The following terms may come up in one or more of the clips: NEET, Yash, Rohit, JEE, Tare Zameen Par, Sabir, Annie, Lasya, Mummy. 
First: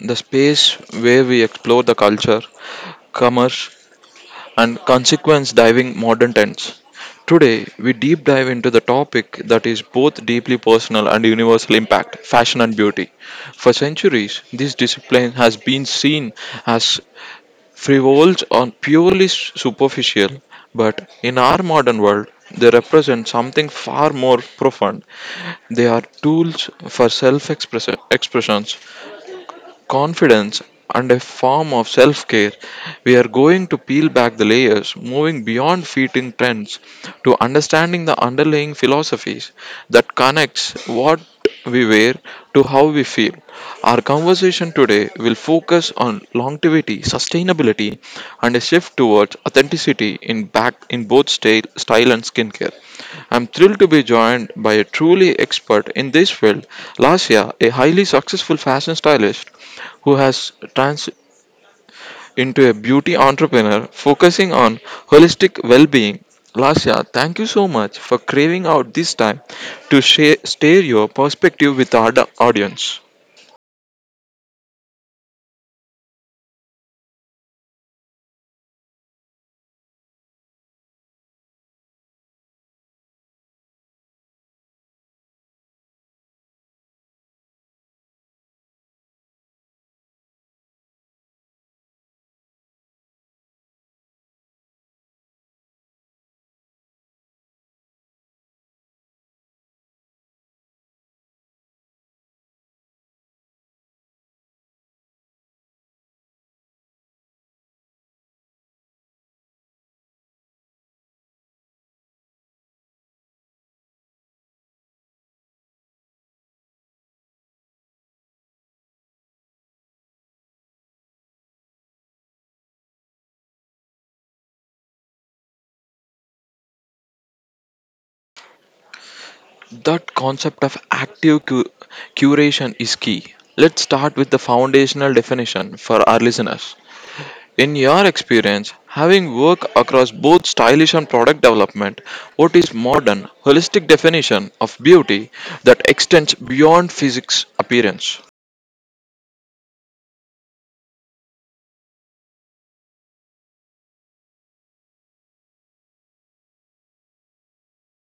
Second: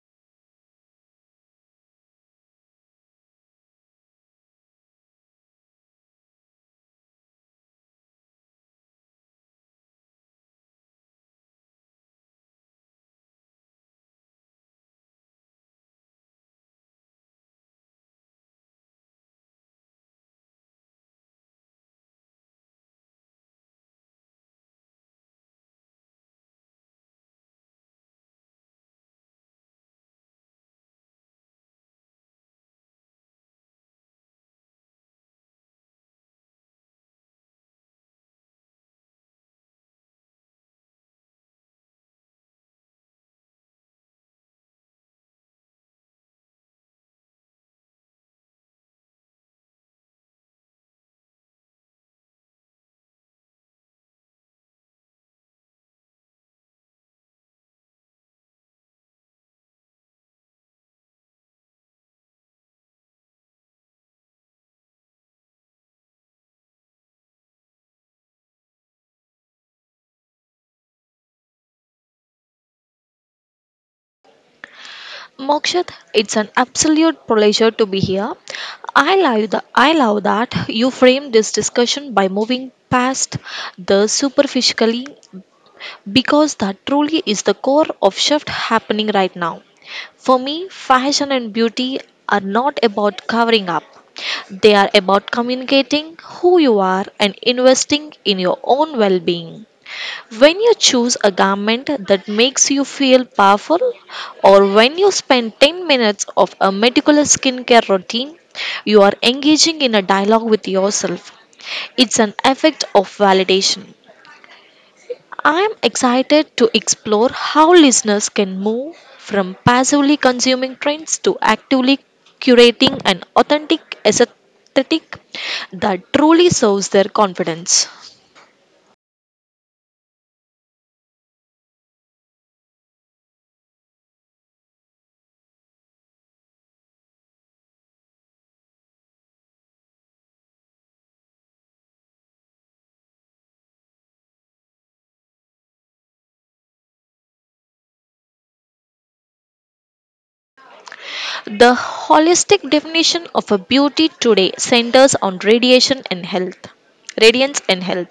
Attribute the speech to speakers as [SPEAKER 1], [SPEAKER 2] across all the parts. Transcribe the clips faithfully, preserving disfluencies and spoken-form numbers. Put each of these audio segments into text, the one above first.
[SPEAKER 1] the space where we explore the culture, commerce, and consequence diving modern trends. Today, we deep dive into the topic that is both deeply personal and universal impact fashion and beauty. For centuries, this discipline has been seen as frivolous or purely s- superficial, but in our modern world, they represent something far more profound. They are tools for self expression, confidence and a form of self care. We are going to peel back the layers, moving beyond fitting trends to understanding the underlying philosophies that connects what we wear to how we feel. Our conversation today will focus focus on longevity, sustainability, and a shift towards authenticity in back in both style, style and skincare. I'm thrilled to be joined by a truly expert in this field, Lasya, a highly successful fashion stylist who has trans into a beauty entrepreneur focusing on holistic well-being. Lasya, thank you so much for craving out this time to share, share your perspective with our aud- audience.
[SPEAKER 2] Mokshit, it's an absolute pleasure to be here. I love, the, I love that you framed this discussion by moving past the superficially, because that truly is the core of shift happening right now. For me, fashion and beauty are not about covering up. They are about communicating who you are and investing in your own well being. When you choose a garment that makes you feel powerful, or when you spend ten minutes of a meticulous skincare routine, you are engaging in a dialogue with yourself. It's an effect of validation. I am excited to explore how listeners can move from passively consuming trends to actively curating an authentic aesthetic that truly serves their confidence.
[SPEAKER 1] That concept of active cu- curation is key. Let's start with the foundational definition for our listeners. In your experience, having worked across both stylish and product development, what is modern, holistic definition of beauty that extends beyond physics appearance?
[SPEAKER 2] The holistic definition of a beauty today centers on radiation and health. Radiance and health.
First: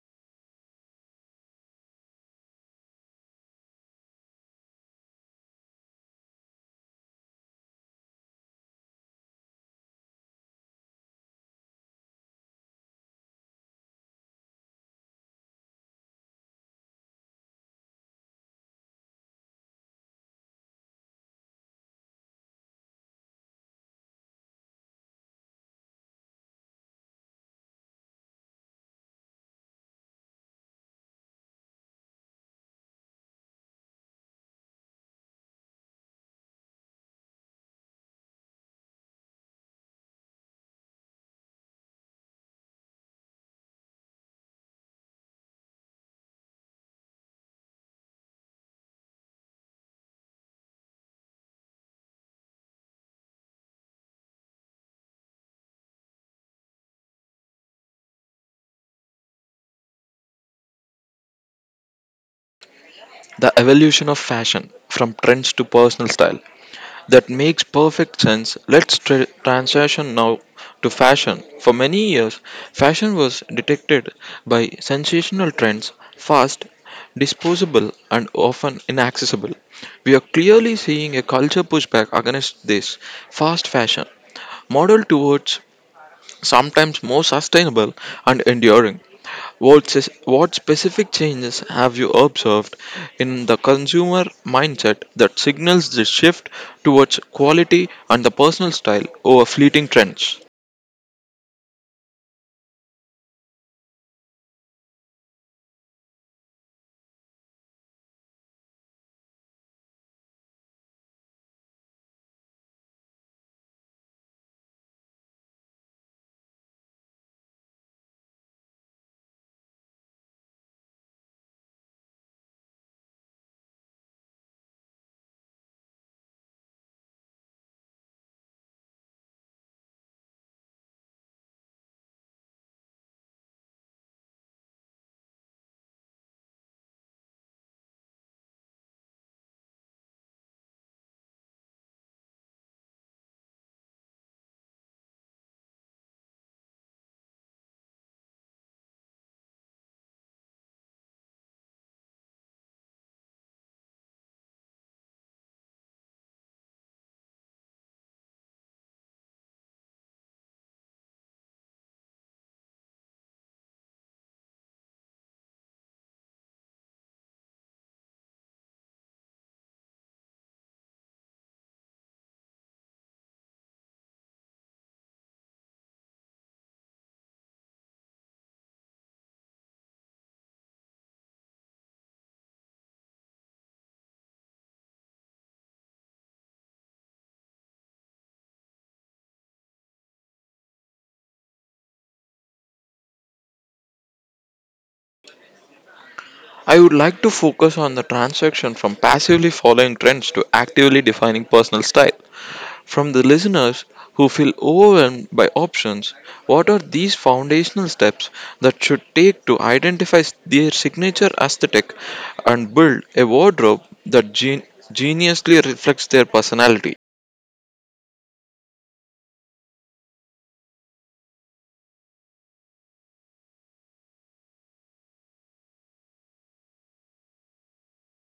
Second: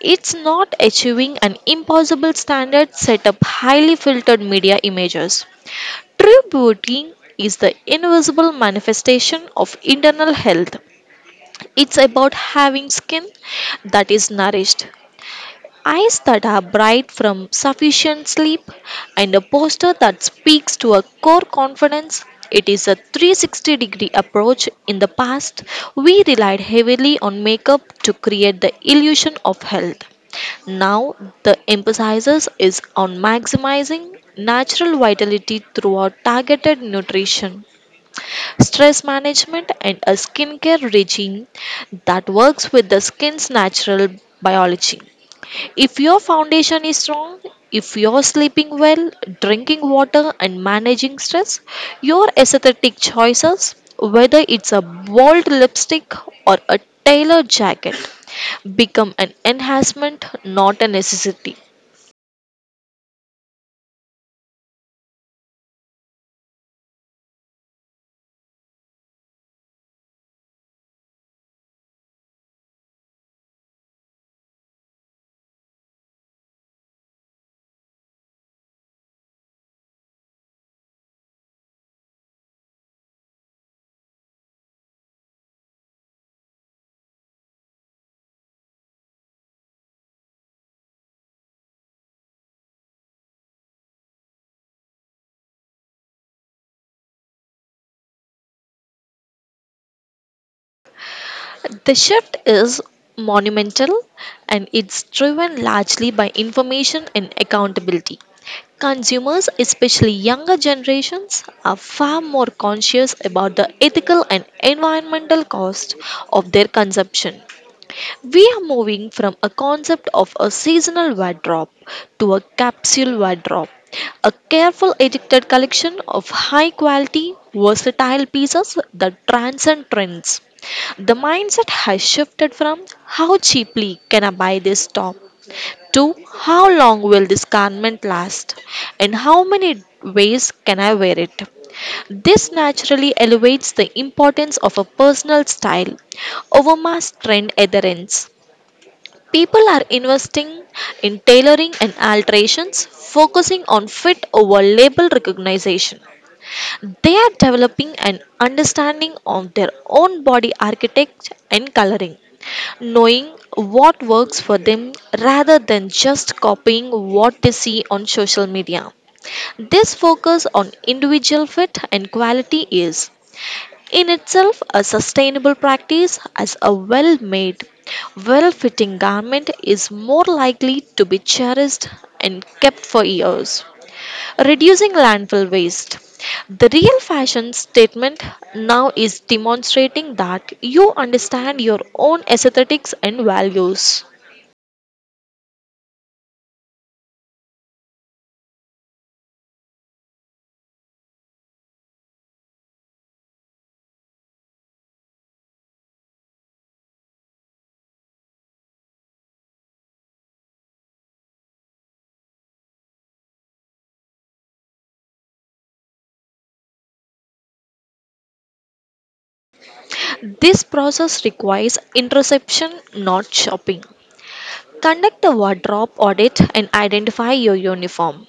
[SPEAKER 2] It's not achieving an impossible standard set up highly filtered media images. True beauty is the invisible manifestation of internal health. It's about having skin that is nourished, eyes that are bright from sufficient sleep, and a posture that speaks to a core confidence. It is a three sixty degree approach. In the past, we relied heavily on makeup to create the illusion of health. Now, the emphasis is on maximizing natural vitality throughout targeted nutrition, stress management, and a skincare regime that works with the skin's natural biology. If your foundation is strong, if you're sleeping well, drinking water, and managing stress, your aesthetic choices, whether it's a bold lipstick or a tailored jacket, become an enhancement, not a necessity.
[SPEAKER 1] The evolution of fashion from trends to personal style. That makes perfect sense. Let's tra- transition now to fashion. For many years, fashion was detected by sensational trends, fast, disposable, and often inaccessible. We are clearly seeing a culture pushback against this fast fashion, modeled towards sometimes more sustainable and enduring. What, s- what specific changes have you observed in the consumer mindset that signals this shift towards quality and the personal style over fleeting trends?
[SPEAKER 2] The shift is monumental, and it's driven largely by information and accountability. Consumers, especially younger generations, are far more conscious about the ethical and environmental cost of their consumption. We are moving from a concept of a seasonal wardrobe to a capsule wardrobe, a careful edited collection of high quality, versatile pieces that transcend trends. The mindset has shifted from how cheaply can I buy this top to how long will this garment last and how many ways can I wear it. This naturally elevates the importance of a personal style over mass trend adherence. People are investing in tailoring and alterations, focusing on fit over label recognition. They are developing an understanding of their own body architecture and coloring, knowing what works for them rather than just copying what they see on social media. This focus on individual fit and quality is, in itself, a sustainable practice, as a well made, well fitting garment is more likely to be cherished and kept for years, reducing landfill waste. The real fashion statement now is demonstrating that you understand your own aesthetics and values.
[SPEAKER 1] I would like to focus on the transaction from passively following trends to actively defining personal style. From the listeners who feel overwhelmed by options, what are these foundational steps that should take to identify their signature aesthetic and build a wardrobe that gen- geniusly reflects their personality?
[SPEAKER 2] This process requires introspection, not shopping. Conduct a wardrobe audit and identify your uniform.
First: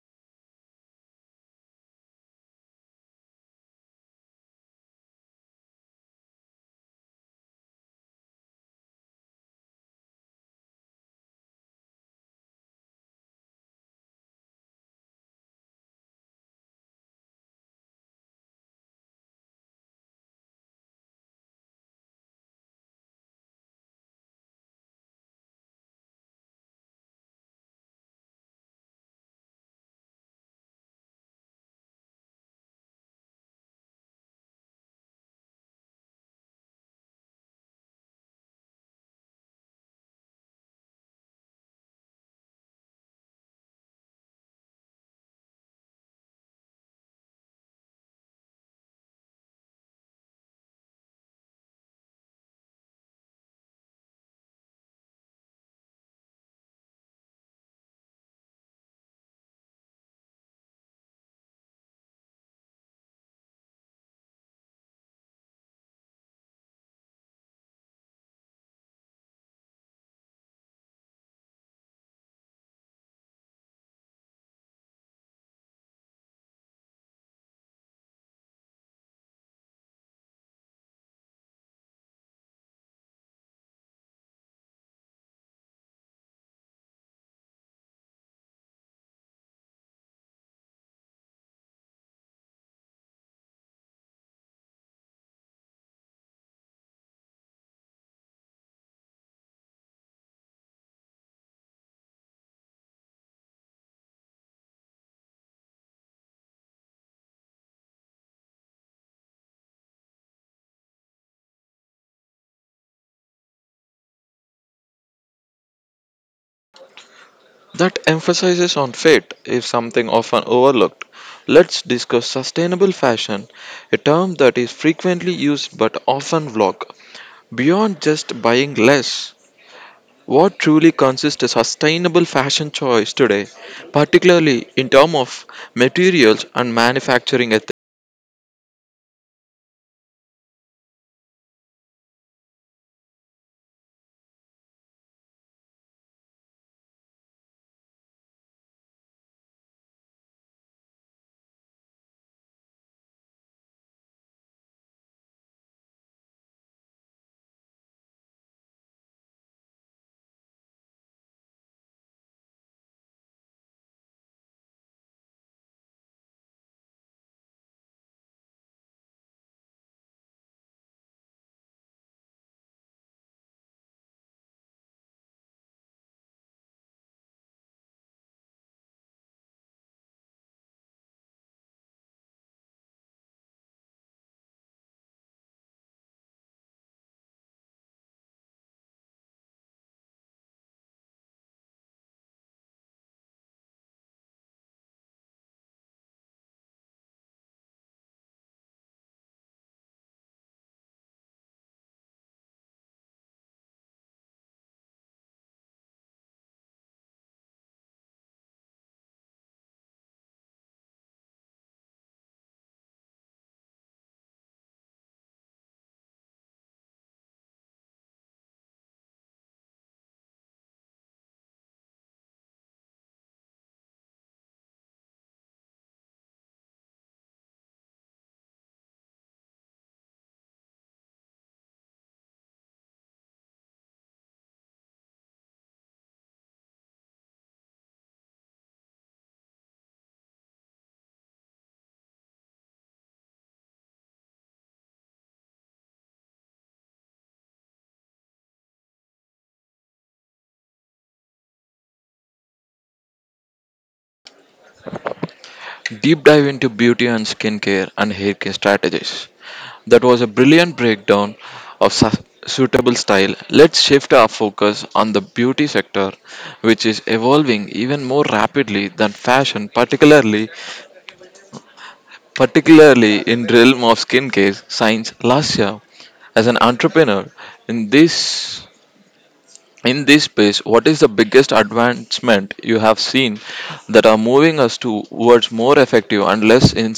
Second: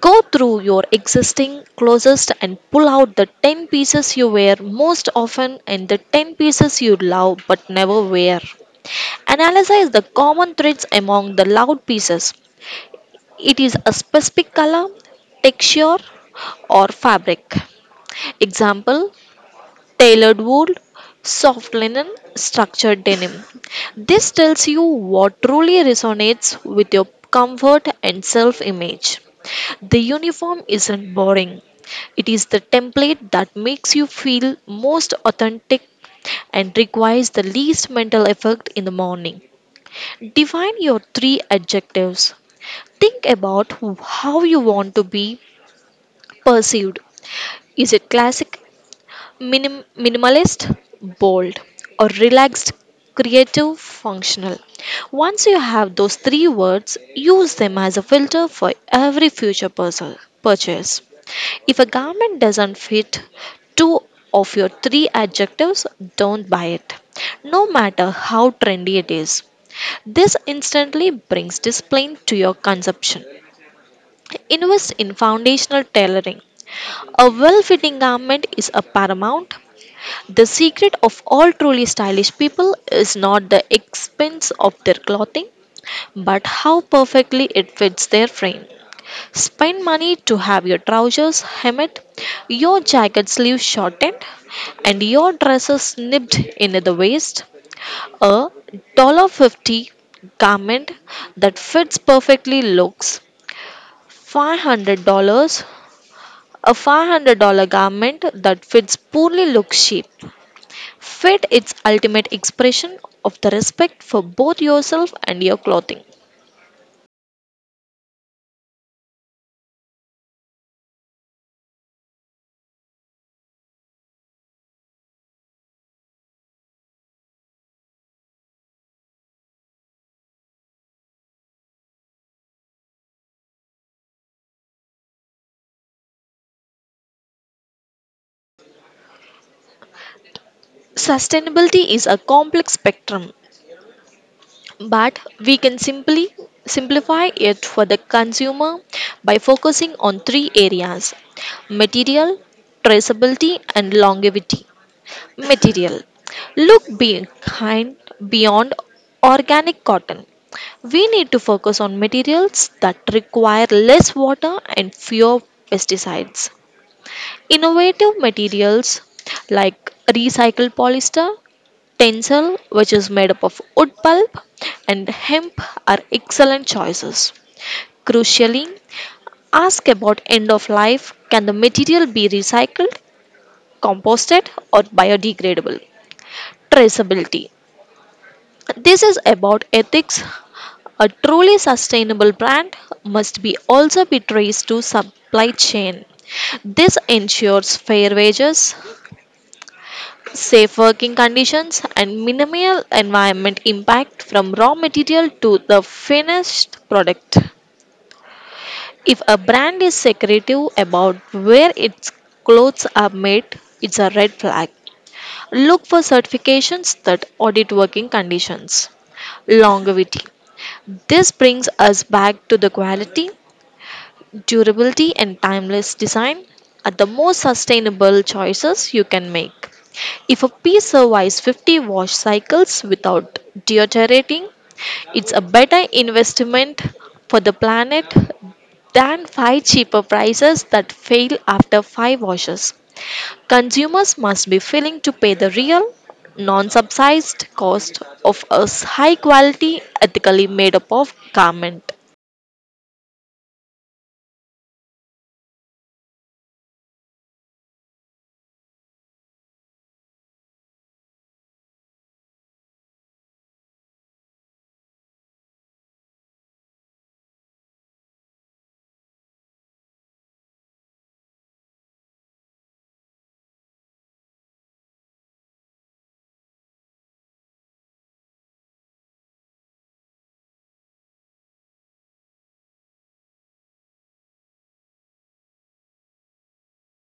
[SPEAKER 2] Go through your existing closest and pull out the ten pieces you wear most often and the ten pieces you love but never wear. Analyze the common threads among the loud pieces. It is a specific color, texture, or fabric. Example: tailored wool, soft linen, structured denim. This tells you what truly resonates with your comfort and self image. The uniform isn't boring, it is the template that makes you feel most authentic and requires the least mental effort in the morning. Define your three adjectives. Think about how you want to be perceived. Is it classic, Minim- minimalist, bold, or relaxed, creative, functional. Once you have those three words, use them as a filter for every future puzzle- purchase. If a garment doesn't fit two of your three adjectives, don't buy it, no matter how trendy it is. This instantly brings discipline to your consumption. Invest in foundational tailoring. A well fitting garment is a paramount; the secret of all truly stylish people is not the expense of their clothing, but how perfectly it fits their frame. Spend money to have your trousers hemmed, your jacket sleeves shortened, and your dresses snipped in at the waist. A dollar fifty garment that fits perfectly looks five hundred dollars. A five hundred dollars garment that fits poorly looks cheap. Fit its ultimate expression of the respect for both yourself and your clothing.
[SPEAKER 1] That emphasizes on fate is something often overlooked. Let's discuss sustainable fashion, a term that is frequently used but often vague. Beyond just buying less, what truly consists a sustainable fashion choice today, particularly in terms of materials and manufacturing
[SPEAKER 2] Sustainability is a complex spectrum, but we can simply simplify it for the consumer by focusing on three areas: material, traceability, and longevity. Material: look behind beyond organic cotton. We need to focus on materials that require less water and fewer pesticides. Innovative materials like recycled polyester, tencel, which is made up of wood pulp, and hemp are excellent choices. Crucially, ask about end of life: can the material be recycled, composted, or biodegradable? Traceability. This is about ethics. A truly sustainable brand must be also be traced to supply chain. This ensures fair wages, safe working conditions, and minimal environment impact from raw material to the finished product. If a brand is secretive about where its clothes are made, it's a red flag. Look for certifications that audit working conditions. Longevity. This brings us back to the quality; durability and timeless design are the most sustainable choices you can make. If a pea survives fifty wash cycles without deteriorating, it's a better investment for the planet than five cheaper prices that fail after five washes. Consumers must be willing to pay the real, non subsidized cost of a high quality, ethically made up of garment.
[SPEAKER 1] deep dive into beauty and skincare and hair care strategies. That was a brilliant breakdown of su- suitable style. Let's shift our focus on the beauty sector, which is evolving even more rapidly than fashion, particularly particularly in realm of skincare science last year. As an entrepreneur in this in this space, what is the biggest advancement you have seen that are moving us towards more effective and less in-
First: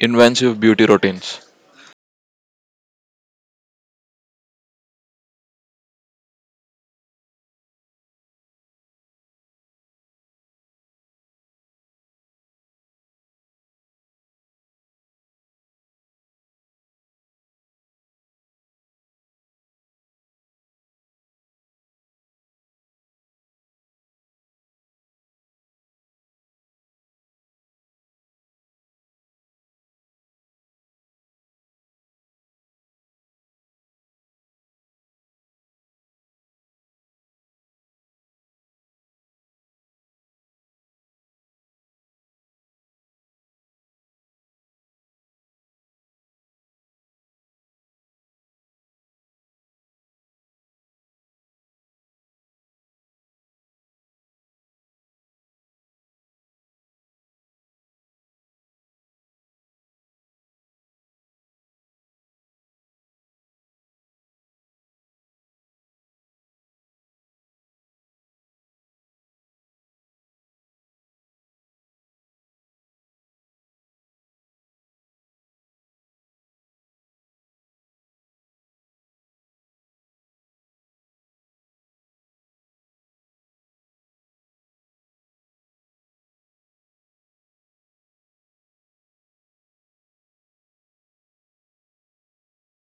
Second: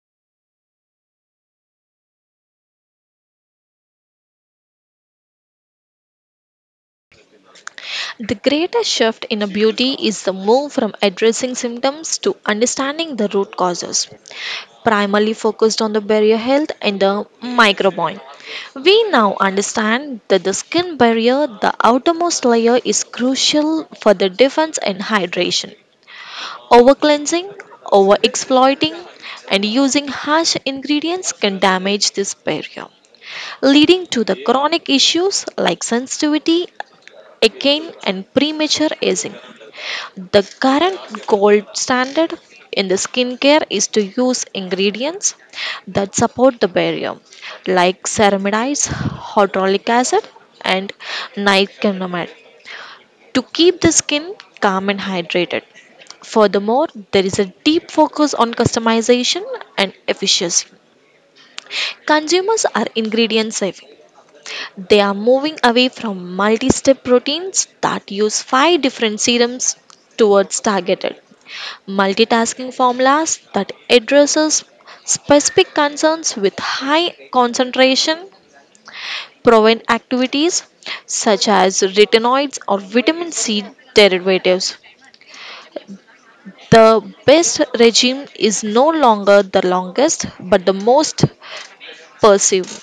[SPEAKER 1] invasive beauty routines?
[SPEAKER 2] The greatest shift in a beauty is the move from addressing symptoms to understanding the root causes, primarily focused on the barrier health and the microbiome. We now understand that the skin barrier, the outermost layer, is crucial for the defense and hydration. Over cleansing, over exploiting, and using harsh ingredients can damage this barrier, leading to the chronic issues like sensitivity, acne, and premature aging. The current gold standard in the skincare is to use ingredients that support the barrier, like ceramides, hyaluronic acid, and niacinamide, to keep the skin calm and hydrated. Furthermore, there is a deep focus on customization and efficiency. Consumers are ingredient savvy. They are moving away from multi step proteins that use five different serums towards targeted, multitasking formulas that addresses specific concerns with high concentration prevent activities such as retinoids or vitamin C derivatives. The best regime is no longer the longest but the most perceived.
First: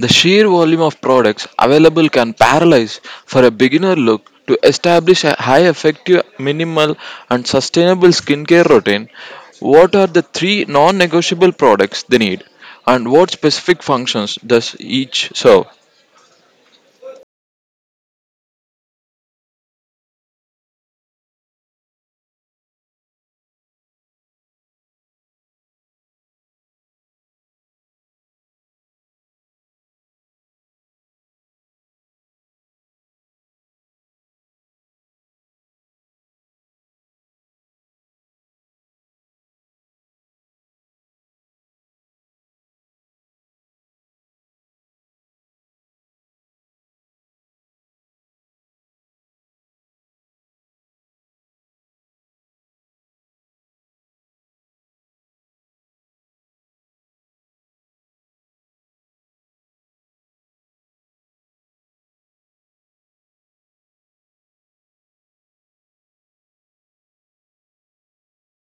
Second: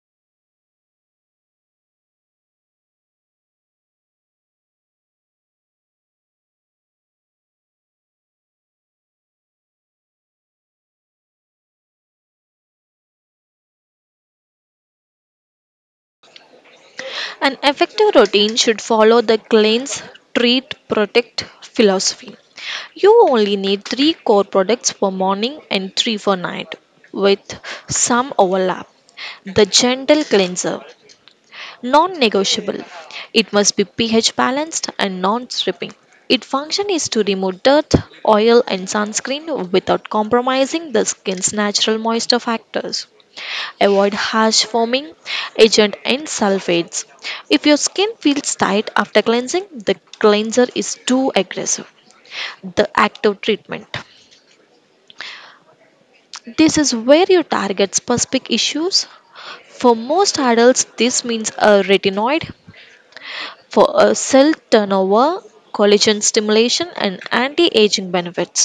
[SPEAKER 1] The sheer volume of products available can paralyze for a beginner look to establish a high effective, minimal, and sustainable skincare routine. What are the three non negotiable products they need, and what specific functions does each serve?
[SPEAKER 2] An effective routine should follow the cleanse, treat, protect philosophy. You only need three core products for morning and three for night, with some overlap. The gentle cleanser: non negotiable. It must be pH balanced and non stripping. Its function is to remove dirt, oil, and sunscreen without compromising the skin's natural moisture factors. Avoid harsh foaming agent and sulfates. If your skin feels tight after cleansing, the cleanser is too aggressive. The active treatment. This is where you target specific issues. For most adults, this means a retinoid for a cell turnover, collagen stimulation, and anti aging benefits.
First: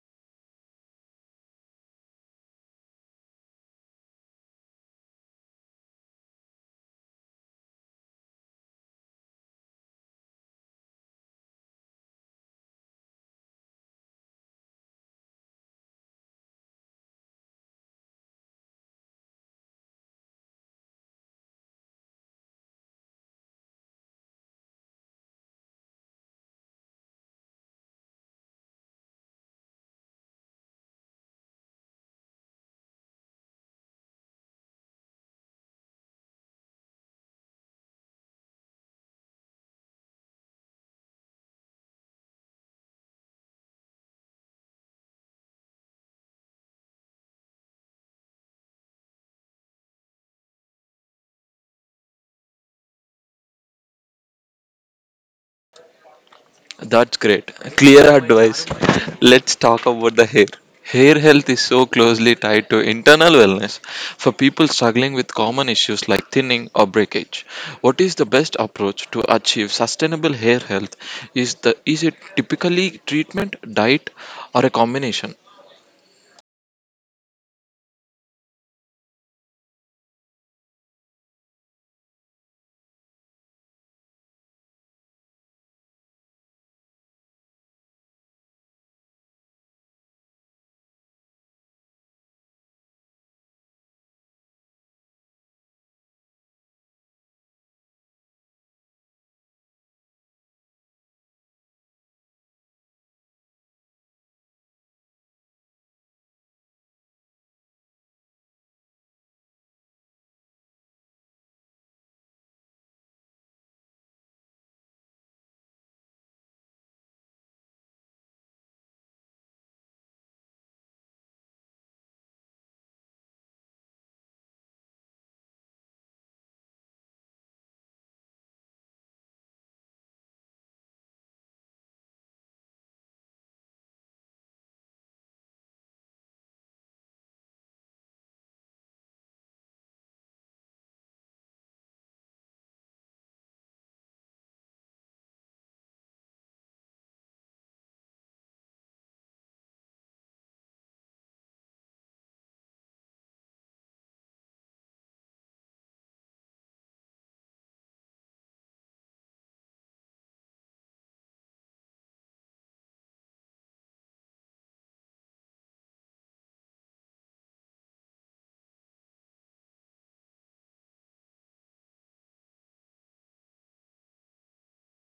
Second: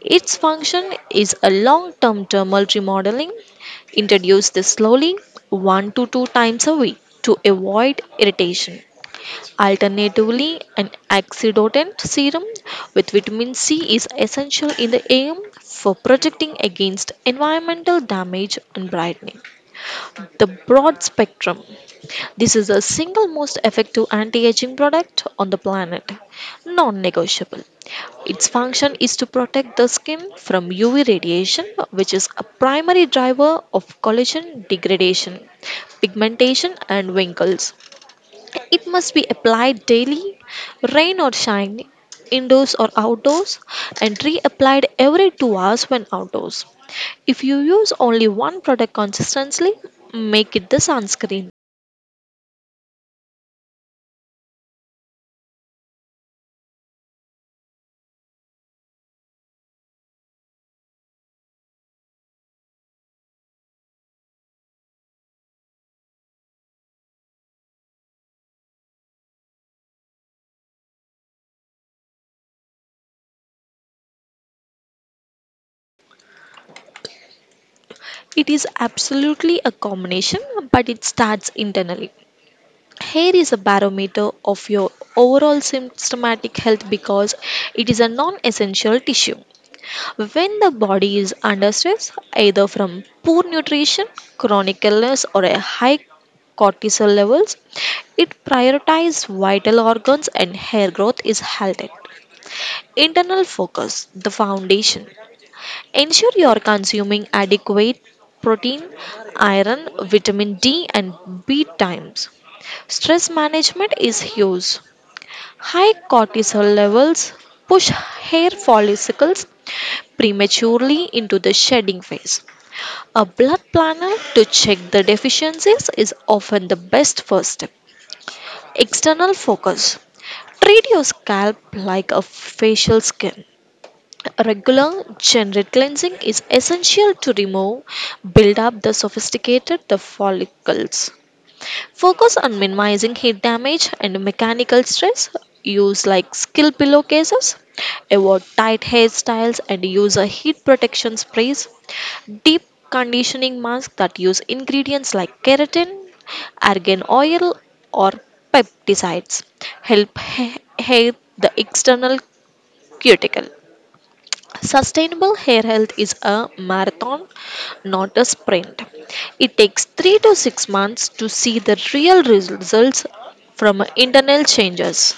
[SPEAKER 2] Its function is a long-term thermal remodeling. Introduce this slowly, one to two times a week, to avoid irritation. Alternatively, an oxidant serum with vitamin C is essential in the A M for protecting against environmental damage and brightening the broad spectrum. This is the single most effective anti aging product on the planet. Non negotiable. Its function is to protect the skin from U V radiation, which is a primary driver of collagen degradation, pigmentation, and wrinkles. It must be applied daily, rain or shine, indoors or outdoors, and reapplied every two hours when outdoors. If you use only one product consistently, make it the sunscreen.
[SPEAKER 1] That's great. Clear advice. Let's talk about the hair. Hair health is so closely tied to internal wellness for people struggling with common issues like thinning or breakage. What is the best approach to achieve sustainable hair health? Is the is it typically treatment, diet, or a combination?
[SPEAKER 2] It is absolutely a combination, but it starts internally. Hair is a barometer of your overall symptomatic health because it is a non essential tissue. When the body is under stress, either from poor nutrition, chronic illness, or a high cortisol levels, it prioritizes vital organs and hair growth is halted. Internal focus: the foundation. Ensure you are consuming adequate protein, iron, vitamin D, and B times. Stress management is huge. High cortisol levels push hair follicles prematurely into the shedding phase. A blood planner to check the deficiencies is often the best first step. External focus. Treat your scalp like a facial skin. Regular, generic cleansing is essential to remove build up the sophisticated the follicles. Focus on minimizing heat damage and mechanical stress. Use like skill pillowcases. Avoid tight hairstyles and use a heat protection sprays. Deep conditioning masks that use ingredients like keratin, argan oil, or peptides help ha- hair the external cuticle. Sustainable hair health is a marathon, not a sprint. It takes three to six months to see the real results from internal changes.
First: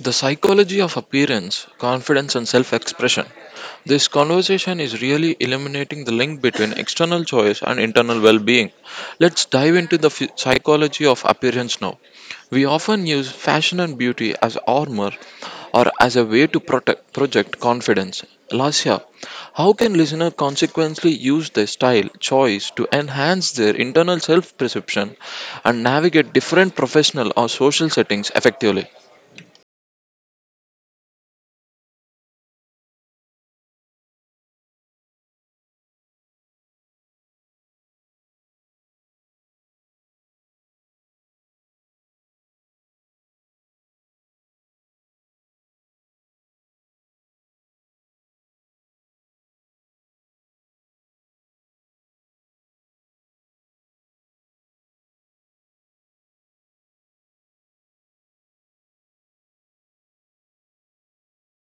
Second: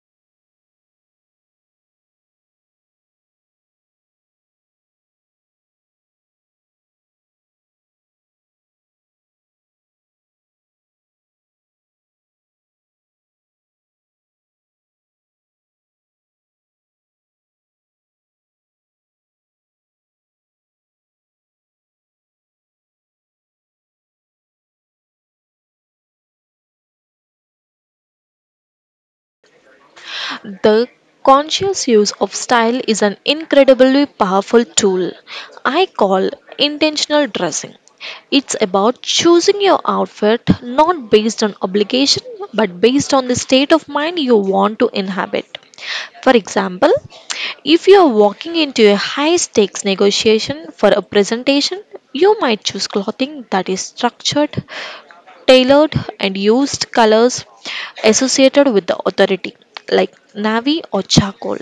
[SPEAKER 1] The psychology of appearance, confidence, and self expression. This conversation is really illuminating the link between external choice and internal well being. Let's dive into the phy- psychology of appearance now. We often use fashion and beauty as armor or as a way to protect, project confidence. Lasya, how can listener consequently use their style choice to enhance their internal self perception and navigate different professional or social settings effectively?
[SPEAKER 2] The conscious use of style is an incredibly powerful tool I call intentional dressing. It's about choosing your outfit not based on obligation but based on the state of mind you want to inhabit. For example, if you are walking into a high stakes negotiation for a presentation, you might choose clothing that is structured, tailored, and used colors associated with the authority, like navy or charcoal.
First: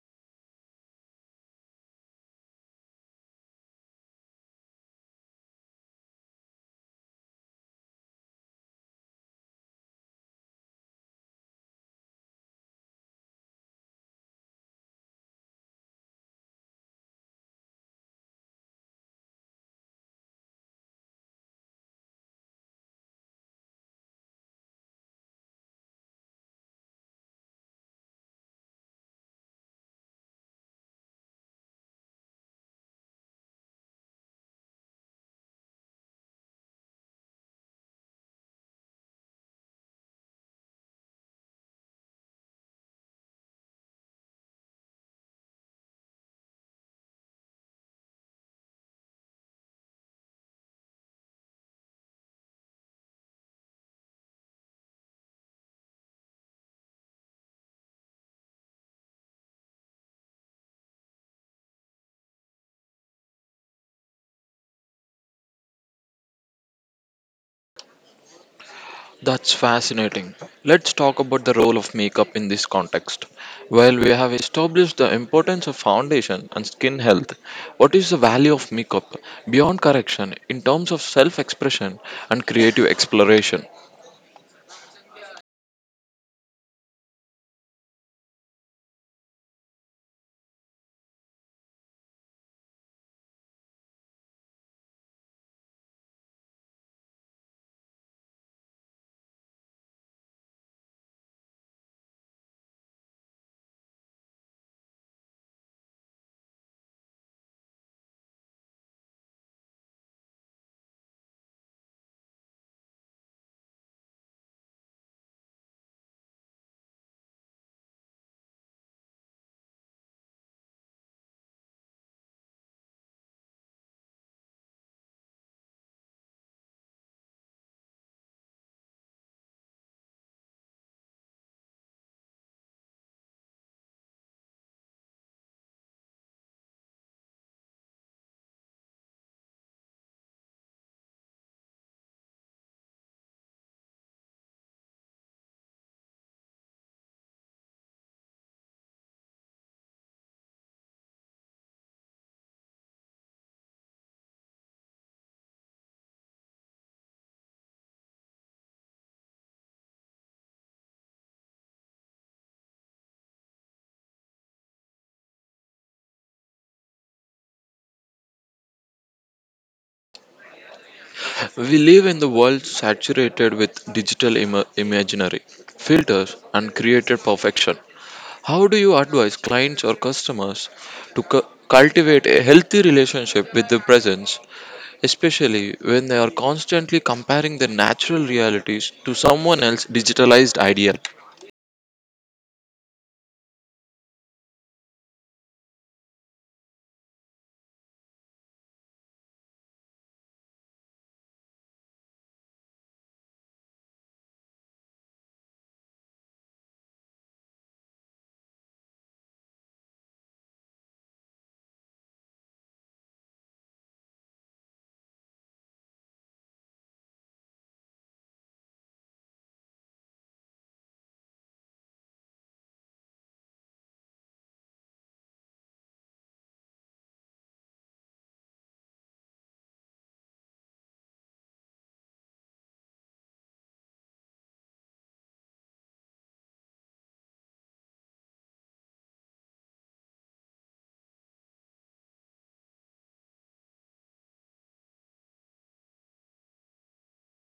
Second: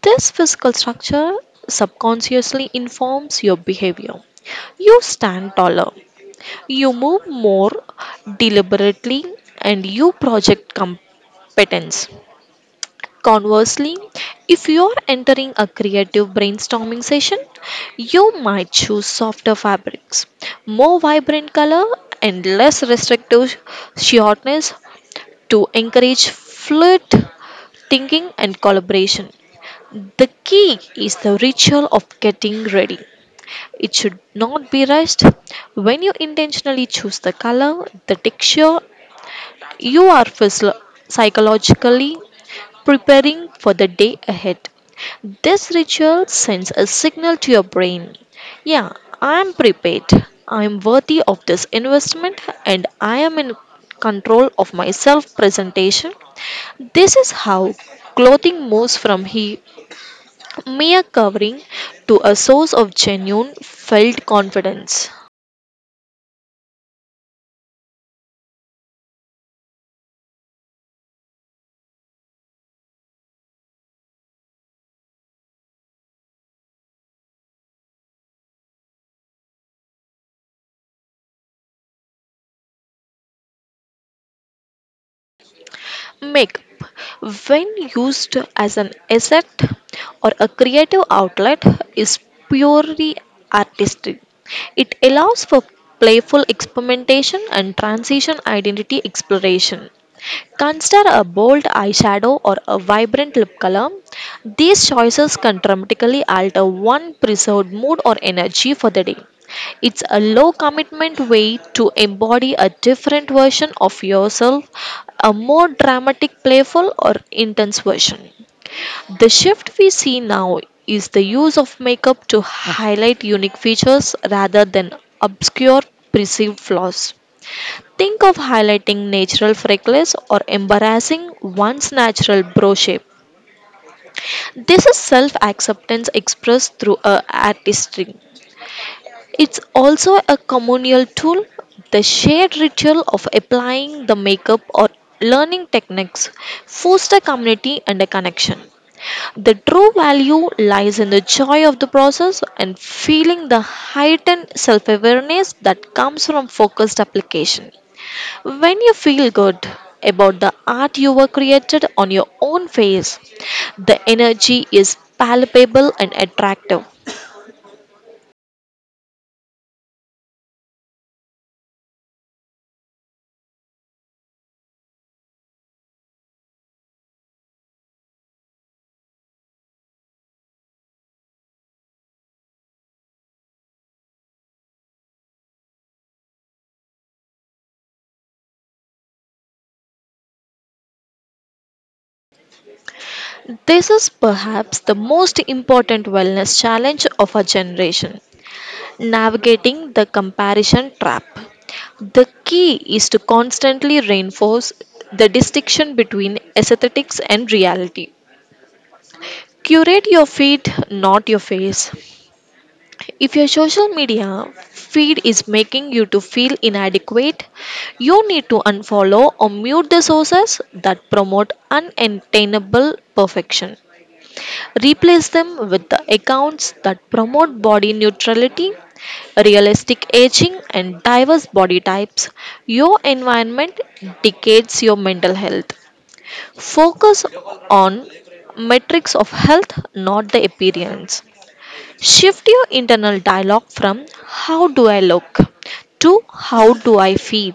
[SPEAKER 2] This physical structure subconsciously informs your behavior. You stand taller, you move more deliberately, and you project competence. Conversely, if you're entering a creative brainstorming session, you might choose softer fabrics, more vibrant color, and less restrictive shortness to encourage fluid thinking and collaboration. The key is the ritual of getting ready. It should not be rushed. When you intentionally choose the color, the texture, you are physio- psychologically preparing for the day ahead. This ritual sends a signal to your brain, yeah, I am prepared, I am worthy of this investment, and I am in control of my self presentation. This is how clothing moves from he, mere covering to a source of genuine felt confidence.
[SPEAKER 1] That's fascinating. Let's talk about the role of makeup in this context. While we have established the importance of foundation and skin health, what is the value of makeup beyond correction in terms of self expression and creative exploration?
[SPEAKER 2] Makeup, when used as an asset or a creative outlet, is purely artistic. It allows for playful experimentation and transition identity exploration. Consider a bold eyeshadow or a vibrant lip color. These choices can dramatically alter one preserved mood or energy for the day. It's a low commitment way to embody a different version of yourself, a more dramatic, playful, or intense version. The shift we see now is the use of makeup to highlight unique features rather than obscure perceived flaws. Think of highlighting natural freckles or embarrassing one's natural brow shape. This is self acceptance expressed through a artistry. It's also a communal tool. The shared ritual of applying the makeup or learning techniques foster community and a connection. The true value lies in the joy of the process and feeling the heightened self awareness that comes from focused application. When you feel good about the art you were created on your own face, the energy is palpable and attractive.
[SPEAKER 1] We live in the world saturated with digital ima- imaginary, filters, and created perfection. How do you advise clients or customers to cu- cultivate a healthy relationship with the presence especially when they are constantly comparing their natural realities to someone else's digitalized ideal.
[SPEAKER 2] This is perhaps the most important wellness challenge of our generation, navigating the comparison trap. The key is to constantly reinforce the distinction between aesthetics and reality. Curate your feed, not your face. If your social media feed is making you to feel inadequate, you need to unfollow or mute the sources that promote unattainable perfection. Replace them with the accounts that promote body neutrality, realistic aging and diverse body types. Your environment dictates your mental health. Focus on metrics of health, not the appearance. Shift your internal dialogue from how do I look to how do I feel.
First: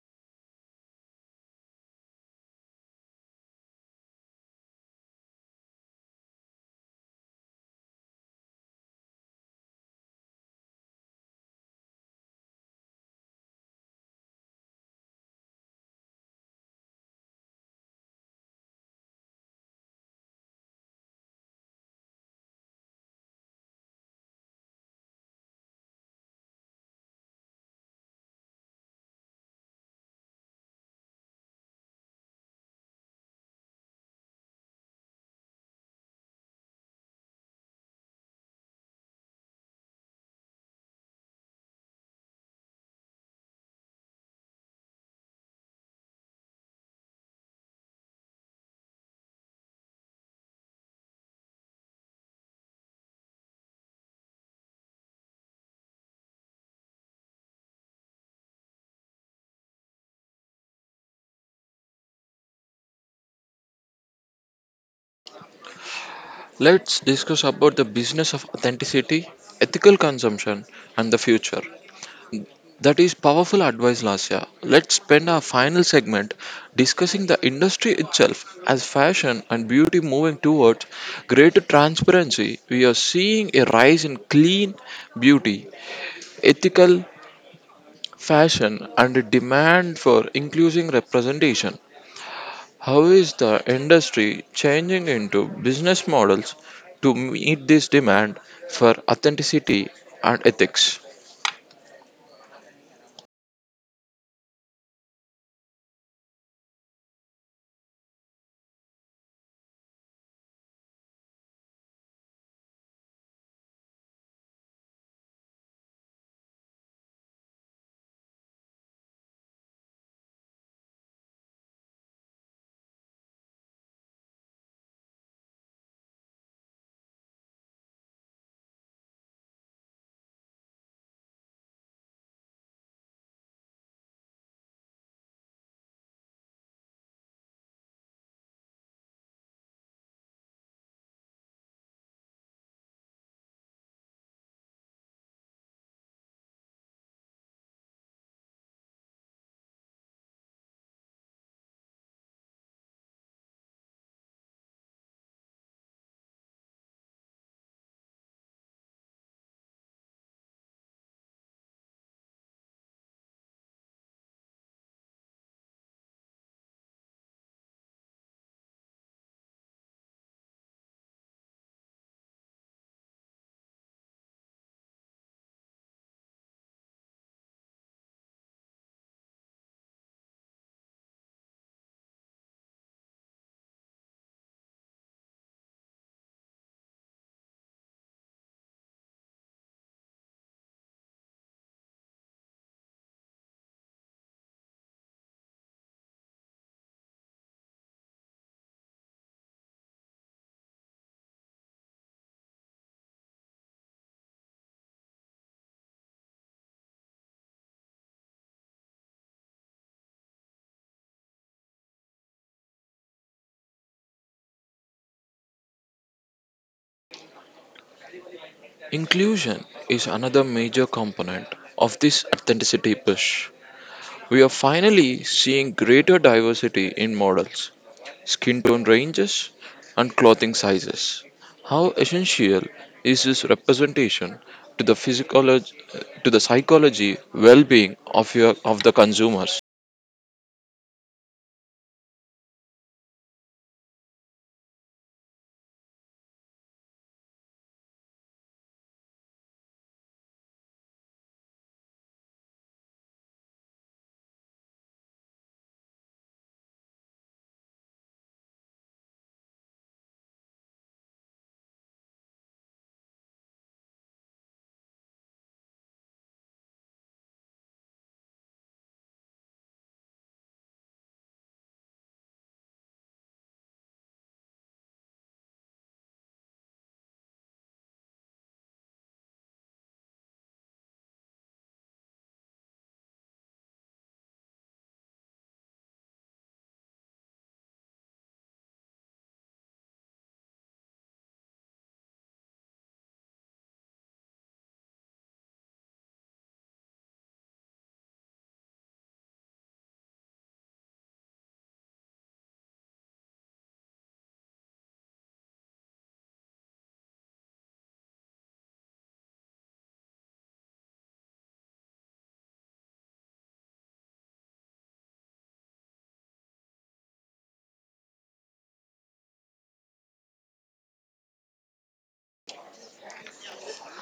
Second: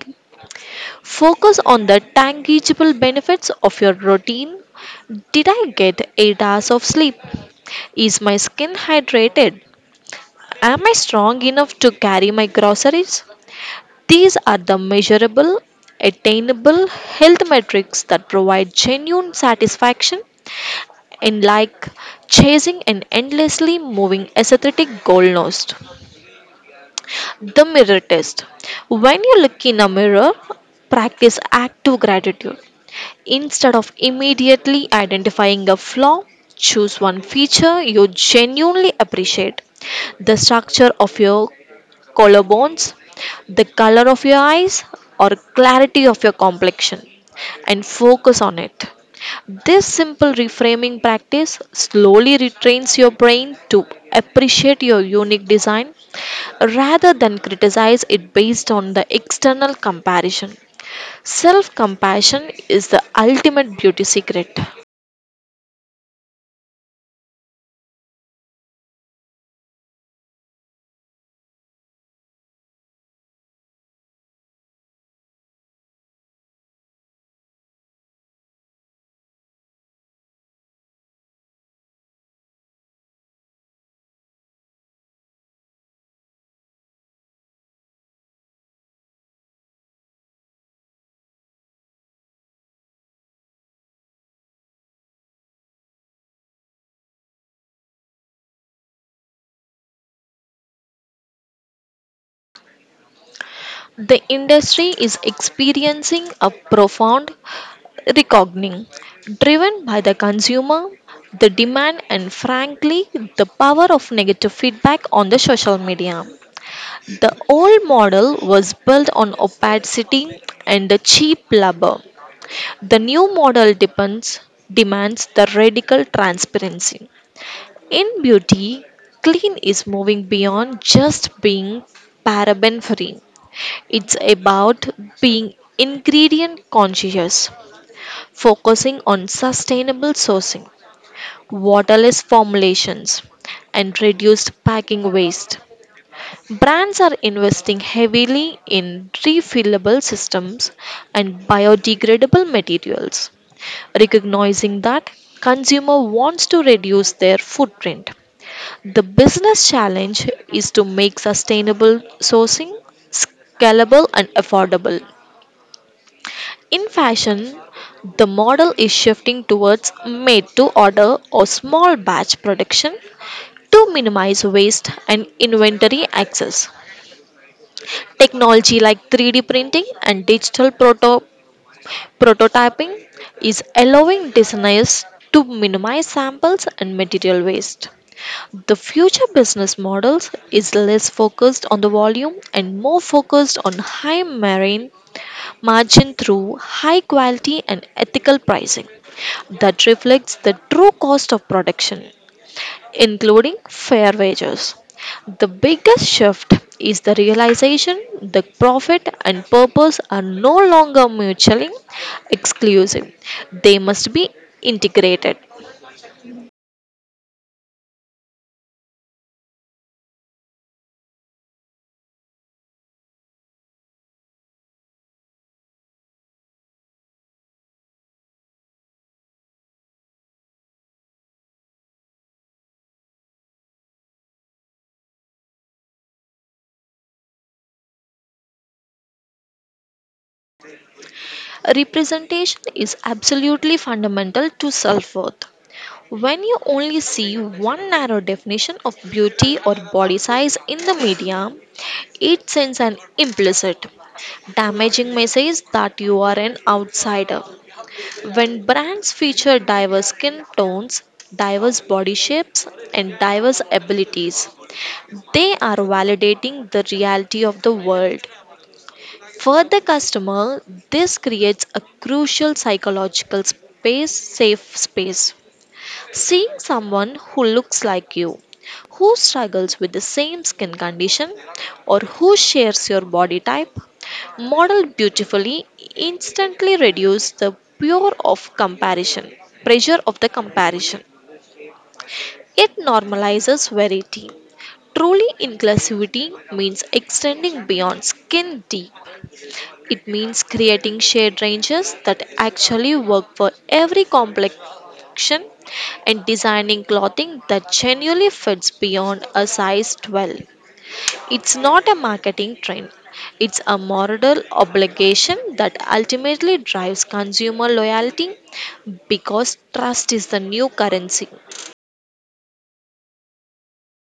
[SPEAKER 2] Focus on the tangible benefits of your routine. Did I get eight hours of sleep? Is my skin hydrated? Am I strong enough to carry my groceries? These are the measurable, attainable health metrics that provide genuine satisfaction in like chasing an endlessly moving aesthetic goalpost. The mirror test. When you look in a mirror, practice active gratitude. Instead of immediately identifying a flaw, choose one feature you genuinely appreciate: the structure of your collarbones, the color of your eyes, or clarity of your complexion, and focus on it. This simple reframing practice slowly retrains your brain to appreciate your unique design rather than criticize it based on the external comparison. Self compassion is the ultimate beauty secret.
[SPEAKER 1] Let's discuss about the business of authenticity, ethical consumption, and the future. That is powerful advice, Lasya. Let's spend our final segment discussing the industry itself as fashion and beauty moving towards greater transparency. We are seeing a rise in clean beauty, ethical fashion, and a demand for increasing representation. How is the industry changing into business models to meet this demand for authenticity and ethics?
[SPEAKER 2] The industry is experiencing a profound reckoning driven by the consumer, the demand, and frankly, the power of negative feedback on the social media. The old model was built on opacity and the cheap labor. The new model depends, demands the radical transparency. In beauty, clean is moving beyond just being paraben free. It's about being ingredient conscious, focusing on sustainable sourcing, waterless formulations, and reduced packing waste. Brands are investing heavily in refillable systems and biodegradable materials, recognizing that consumer wants to reduce their footprint. The business challenge is to make sustainable sourcing scalable and affordable. In fashion, the model is shifting towards made to order or small batch production to minimize waste and inventory access. Technology like three D printing and digital proto- prototyping is allowing designers to minimize samples and material waste. The future business models is less focused on the volume and more focused on high margin margin through high quality and ethical pricing that reflects the true cost of production, including fair wages. The biggest shift is the realization that profit and purpose are no longer mutually exclusive, they must be integrated.
[SPEAKER 1] Inclusion is another major component of this authenticity push. We are finally seeing greater diversity in models, skin tone ranges, and clothing sizes. How essential is this representation to the physiology, to the psychology well-being of your of the consumers?
[SPEAKER 2] Representation is absolutely fundamental to self worth. When you only see one narrow definition of beauty or body size in the media, it sends an implicit, damaging message that you are an outsider. When brands feature diverse skin tones, diverse body shapes, and diverse abilities, they are validating the reality of the world. For the customer, this creates a crucial psychological space, safe space. Seeing someone who looks like you, who struggles with the same skin condition, or who shares your body type, modeled beautifully, instantly reduces the pure of comparison, pressure of the comparison. It normalizes variety. Truly inclusivity means extending beyond skin deep. It means creating shade ranges that actually work for every complexion and designing clothing that genuinely fits beyond a size twelve. It's not a marketing trend, it's a moral obligation that ultimately drives consumer loyalty because trust is the new currency.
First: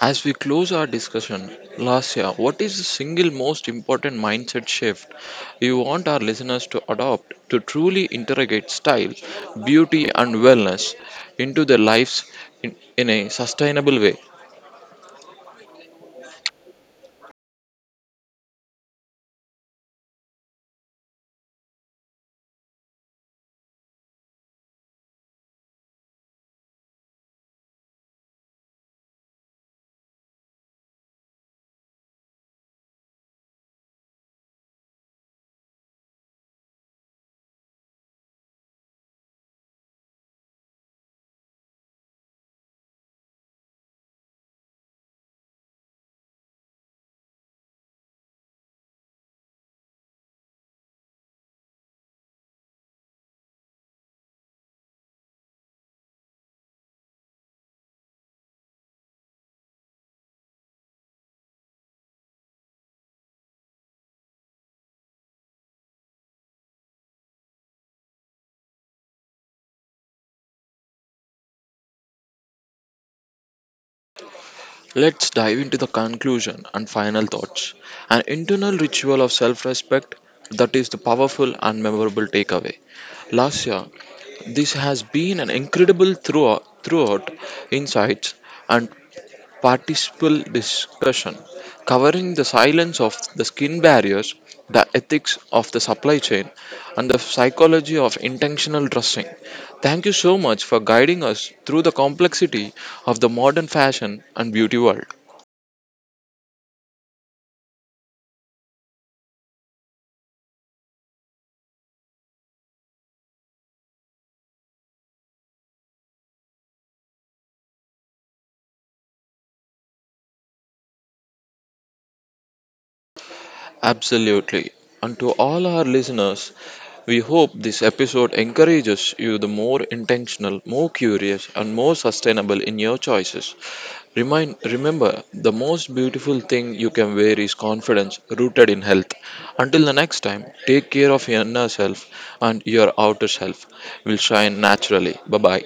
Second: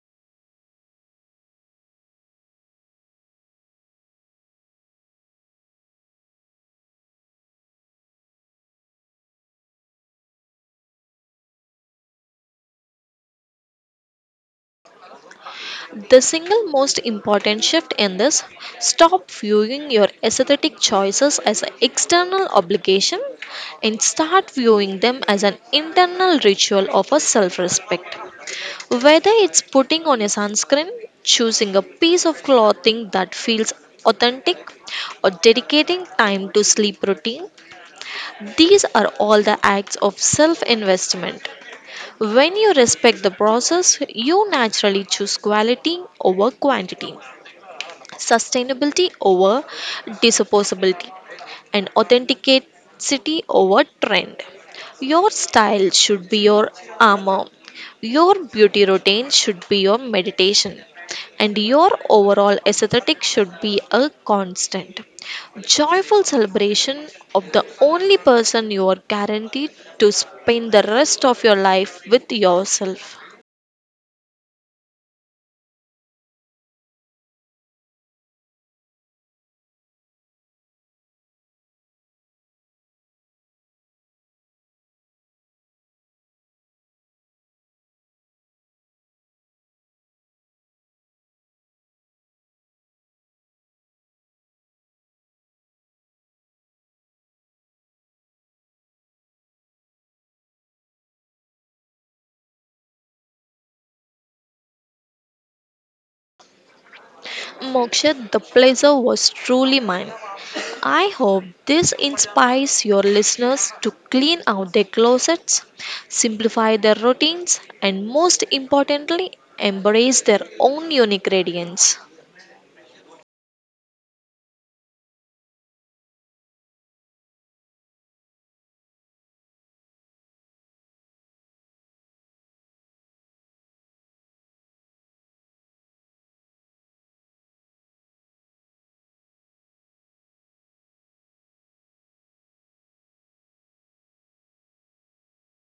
[SPEAKER 1] As we close our discussion, Lasya, what is the single most important mindset shift you want our listeners to adopt to truly integrate style, beauty, and wellness into their lives in, in a sustainable way?
[SPEAKER 2] The single most important shift in this: stop viewing your aesthetic choices as an external obligation and start viewing them as an internal ritual of a self respect. Whether it's putting on a sunscreen, choosing a piece of clothing that feels authentic, or dedicating time to sleep routine, these are all the acts of self investment. When you respect the process, you naturally choose quality over quantity, sustainability over disposability, and authenticity over trend. Your style should be your armor, your beauty routine should be your meditation, and your overall aesthetic should be a constant, joyful celebration of the only person you are guaranteed to spend the rest of your life with: yourself.
[SPEAKER 1] Let's dive into the conclusion and final thoughts. An internal ritual of self respect, that is the powerful and memorable takeaway. Lasya, this has been an incredible throughout, throughout insights and participle discussion, covering the silence of the skin barriers, the ethics of the supply chain, and the psychology of intentional dressing. Thank you so much for guiding us through the complexity of the modern fashion and beauty world.
[SPEAKER 2] Moksha, the pleasure was truly mine. I hope this inspires your listeners to clean out their closets, simplify their routines, and most importantly, embrace their own unique radiance.
[SPEAKER 1] Absolutely. And to all our listeners, we hope this episode encourages you the more intentional, more curious, and more sustainable in your choices. Remind, remember, the most beautiful thing you can wear is confidence rooted in health. Until the next time, take care of your inner self and your outer self will shine naturally. Bye bye.